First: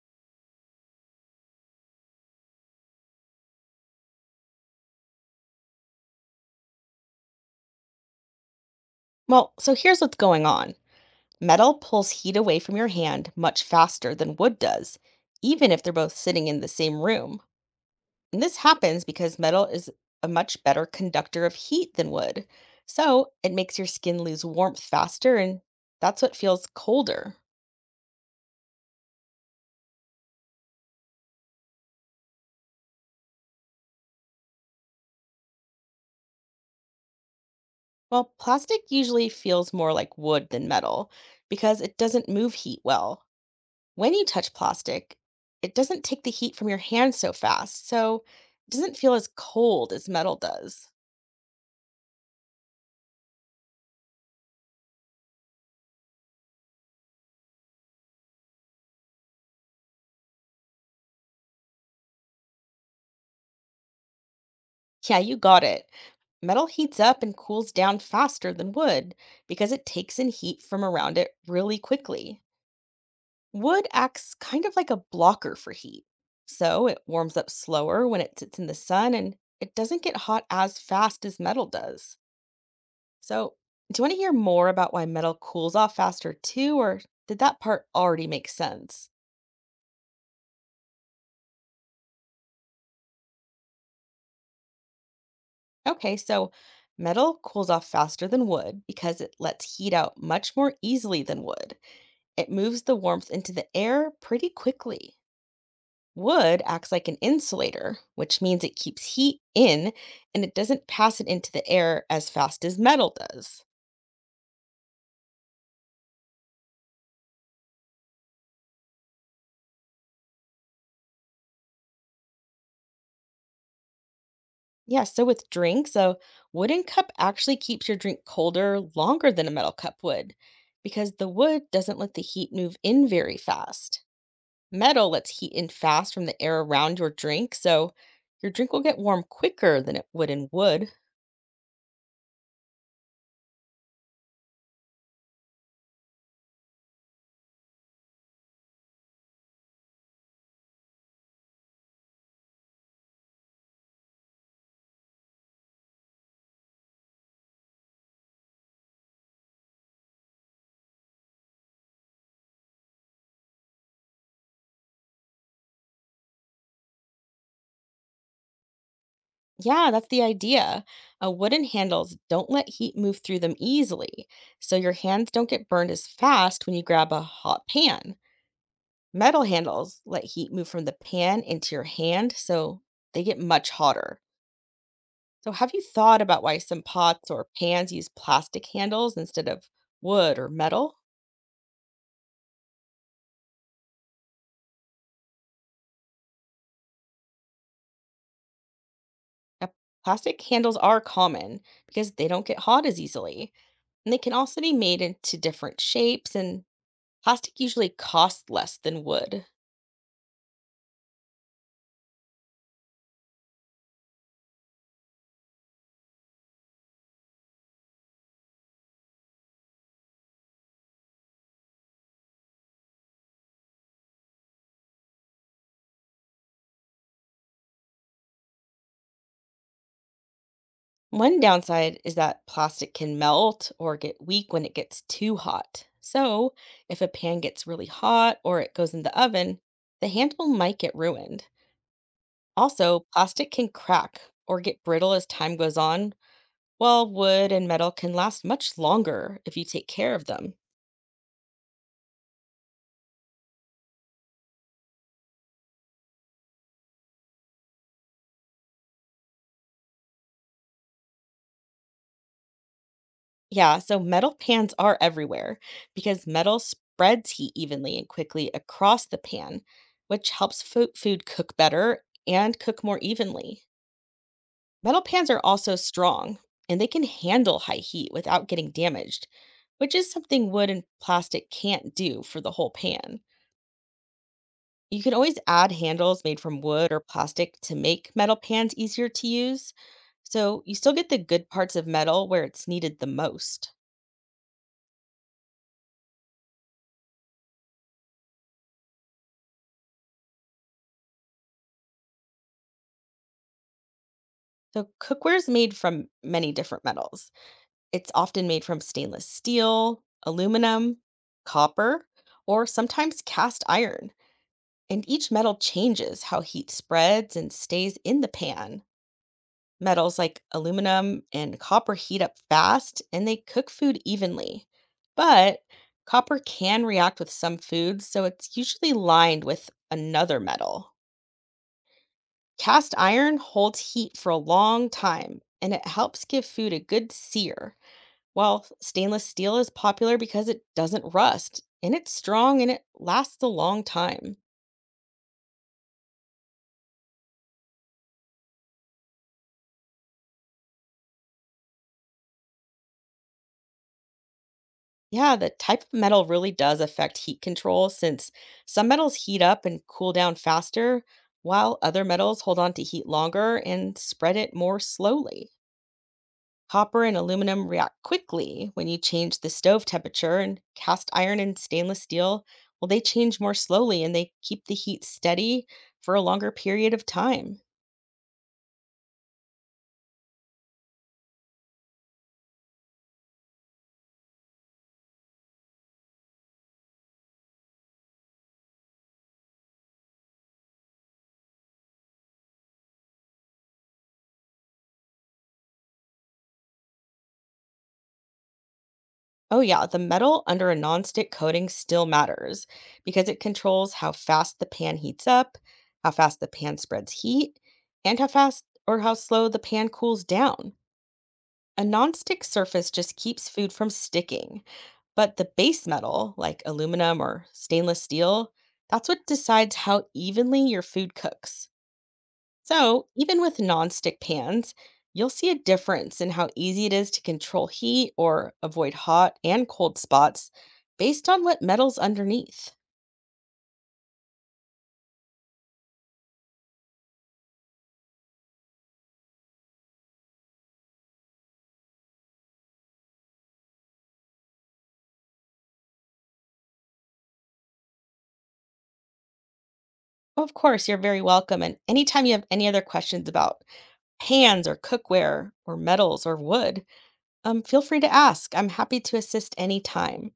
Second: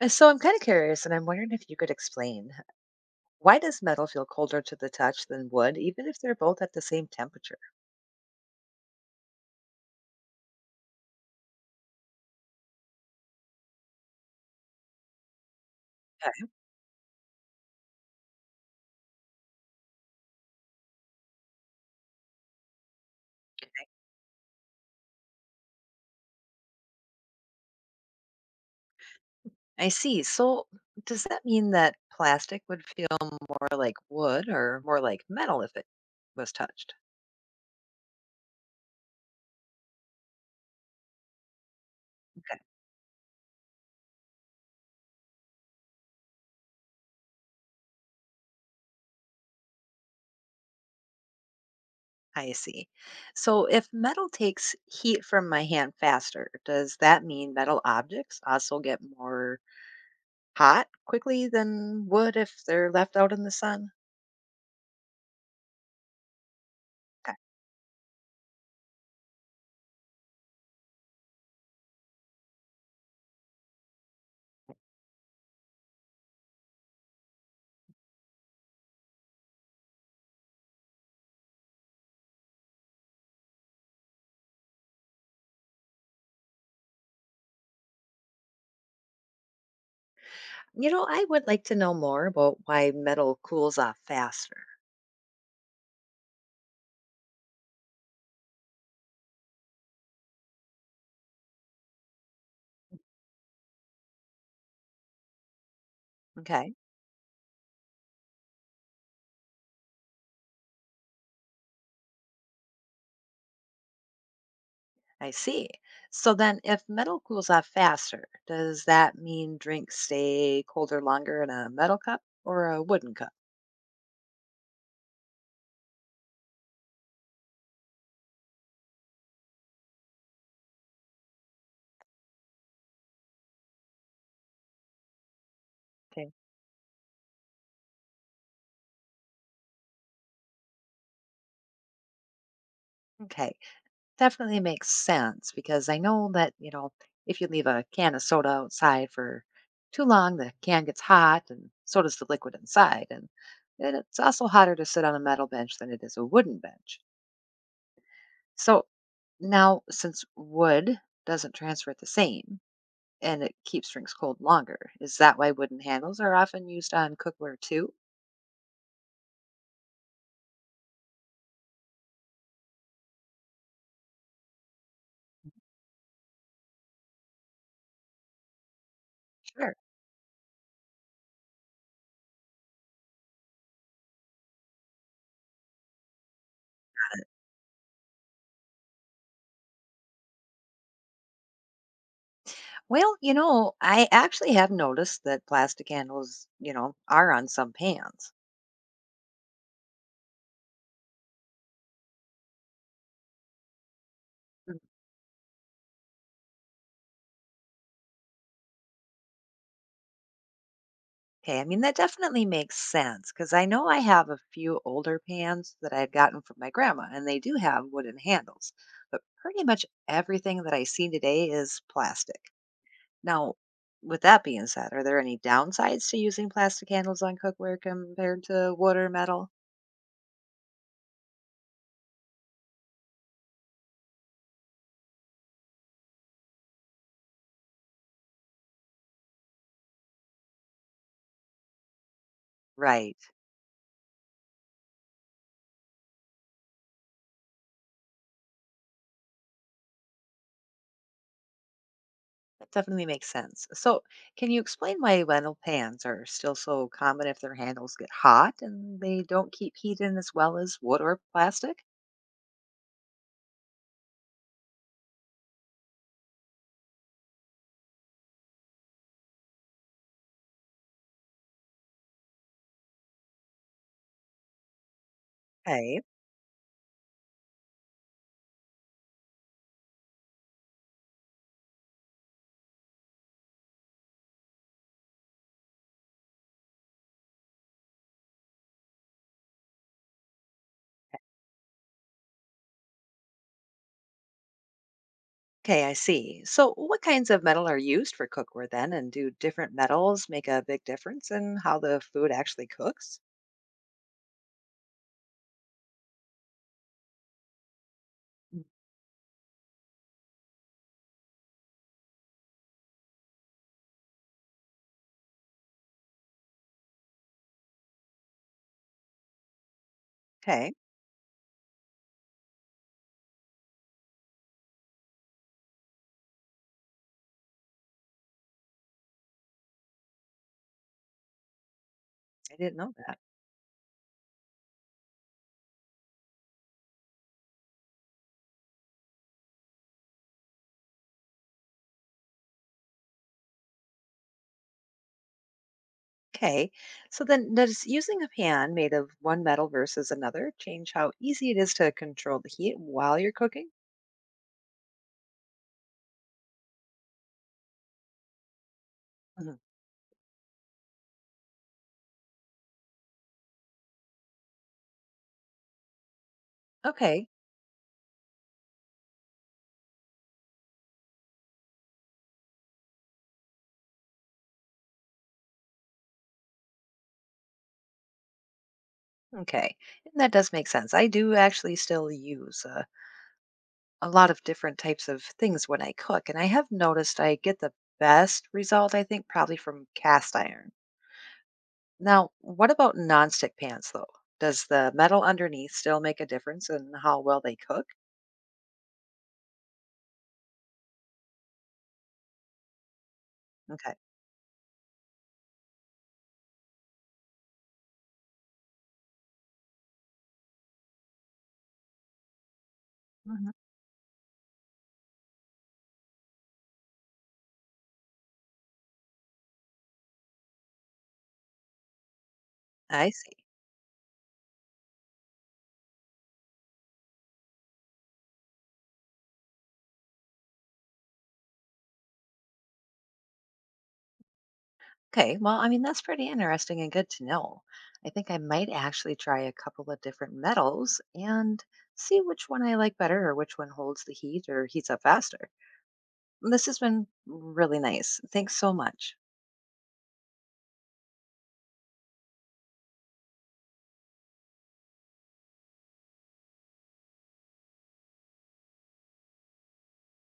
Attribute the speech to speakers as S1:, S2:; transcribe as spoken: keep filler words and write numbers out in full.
S1: Uh, So I'm kind of curious, and I'm wondering if you could explain why does metal feel colder to the touch than wood, even if they're both at the same temperature?
S2: Well, so here's what's going on. Metal pulls heat away from your hand much faster than wood does, even if they're both
S1: Okay.
S2: sitting in the same room. And this happens because metal is a much better conductor of heat than wood. So it makes your skin lose warmth faster, and that's what feels colder.
S1: I see. So does that mean that plastic would feel more like wood or more like metal if it was touched?
S2: Well, plastic usually feels more like wood than metal because it doesn't move
S1: Okay,
S2: heat well. When you touch plastic, it doesn't take the heat from your hand so fast, so it doesn't feel as cold as metal does.
S1: I see. So if metal takes heat from my hand faster, does that mean metal objects also get more hot quickly than wood if they're left out in the sun?
S2: Yeah, you got it. Metal heats up and cools down faster than wood because it takes in heat from around it really quickly. Wood acts kind of like a blocker for heat. So it warms up slower when it sits in the sun and it doesn't get hot as fast as metal does. So, do you want to hear more about why metal cools off faster too, or did that part already make sense?
S1: You know, I would like to know more about why metal cools off faster.
S2: Okay, so metal cools off faster than wood because it lets heat out much more easily than wood. It moves the warmth into the air pretty quickly. Wood
S1: Okay,
S2: acts like an insulator, which means it keeps heat in and it doesn't pass it into the air as fast as metal does.
S1: I see. So then, if metal cools off faster, does that mean drinks stay colder longer in a metal cup or a wooden cup?
S2: Yeah, so with drinks, a wooden cup actually keeps your drink colder longer than a metal cup would because the wood doesn't let the heat move in very fast. Metal lets heat in fast from
S1: Okay,
S2: the air around your drink, so your drink will get warm quicker than it would in wood.
S1: okay, definitely makes sense because I know that, you know, if you leave a can of soda outside for too long, the can gets hot and so does the liquid inside. And then it's also hotter to sit on a metal bench than it is a wooden bench. So, now, since wood doesn't transfer the same and it keeps drinks cold longer, is that why wooden handles are often used on cookware too?
S2: Yeah, that's the idea. Uh, wooden handles don't let heat move through them easily, so your hands don't get burned as fast when you grab a hot pan. Metal
S1: Sure.
S2: handles let heat move from the pan into your hand, so they get much hotter. So, have you thought about why some pots or pans use plastic handles instead of wood or metal?
S1: Well, you know, I actually have noticed that plastic handles, you know, are on some pans.
S2: Uh, Plastic handles are common because they don't get hot as easily, and they can also be
S1: Mm.
S2: made into different shapes, and plastic usually costs less than wood.
S1: Okay, I mean, that definitely makes sense because I know I have a few older pans that I had gotten from my grandma, and they do have wooden handles. But pretty much everything that I see today is plastic. Now, with that being said, are there any downsides to using plastic handles on cookware compared to wood or metal?
S2: One downside is that plastic can melt or get weak when it gets too hot. So, if a pan gets really hot or it goes in the oven, the handle might get ruined. Also,
S1: Right.
S2: plastic can crack or get brittle as time goes on, while wood and metal can last much longer if you take care of them.
S1: That definitely makes sense. So, can you explain why metal pans are still so common if their handles get hot and they don't keep heat in as well as wood or plastic?
S2: Yeah, so metal pans are everywhere because metal spreads heat evenly and quickly across the pan, which helps fo- food cook better and cook more evenly. Metal pans are also
S1: Okay.
S2: strong and they can handle high heat without getting damaged, which is something wood and plastic can't do for the whole pan. You can always add handles made from wood or plastic to make metal pans easier to use, so you still get the good parts of metal where it's needed the most.
S1: Okay, I see. So, what kinds of metal are used for cookware then, and do different metals make a big difference in how the food actually cooks?
S2: So, cookware is made from many different metals. It's often made from stainless steel, aluminum, copper, or sometimes cast iron. And each metal changes how heat spreads and stays in the pan. Metals like
S1: Okay,
S2: aluminum and copper heat up fast and they cook food evenly. But copper can react with some foods, so it's usually lined with another metal.
S1: I didn't know
S2: Cast
S1: that.
S2: iron holds heat for a long time and it helps give food a good sear, while stainless steel is popular because it doesn't rust and it's strong and it lasts a long time.
S1: Okay, so then does using a pan made of one metal versus another change how easy it is to control the heat while you're cooking?
S2: Yeah, the type of metal really does affect heat control since some metals heat
S1: Mhm.
S2: up and cool down faster, while other metals hold on to heat longer and spread it more slowly. Copper and
S1: Okay,
S2: aluminum react quickly when you change the stove temperature, and cast iron and stainless steel, well, they change more slowly and they keep the heat steady for a longer period of time.
S1: okay. And that does make sense. I do actually still use uh, a lot of different types of things when I cook, and I have noticed I get the best result, I think, probably from cast iron. Now, what about nonstick pans, though? Does the metal underneath still make a difference in how well they cook?
S2: Oh, yeah, the metal under a nonstick coating still matters because it controls
S1: Okay.
S2: how fast the pan heats up, how fast the pan spreads heat, and how fast or how slow the pan cools down. A nonstick surface just keeps
S1: Mhm.
S2: food from sticking, but the base metal, like aluminum or stainless steel, that's what decides how evenly your food cooks. So,
S1: I see.
S2: even with nonstick pans, you'll see a difference in how easy it is to control heat or avoid hot and cold spots based on what metal's underneath.
S1: Okay, well, I mean, that's pretty interesting and good to know. I think I might actually try a couple of different metals and see which one I like better or which one holds the heat or heats up faster. This has been really nice. Thanks so much.
S2: Of course, you're very welcome. And anytime you have any other questions about pans or cookware or metals or wood, um, feel free to ask. I'm happy to assist anytime.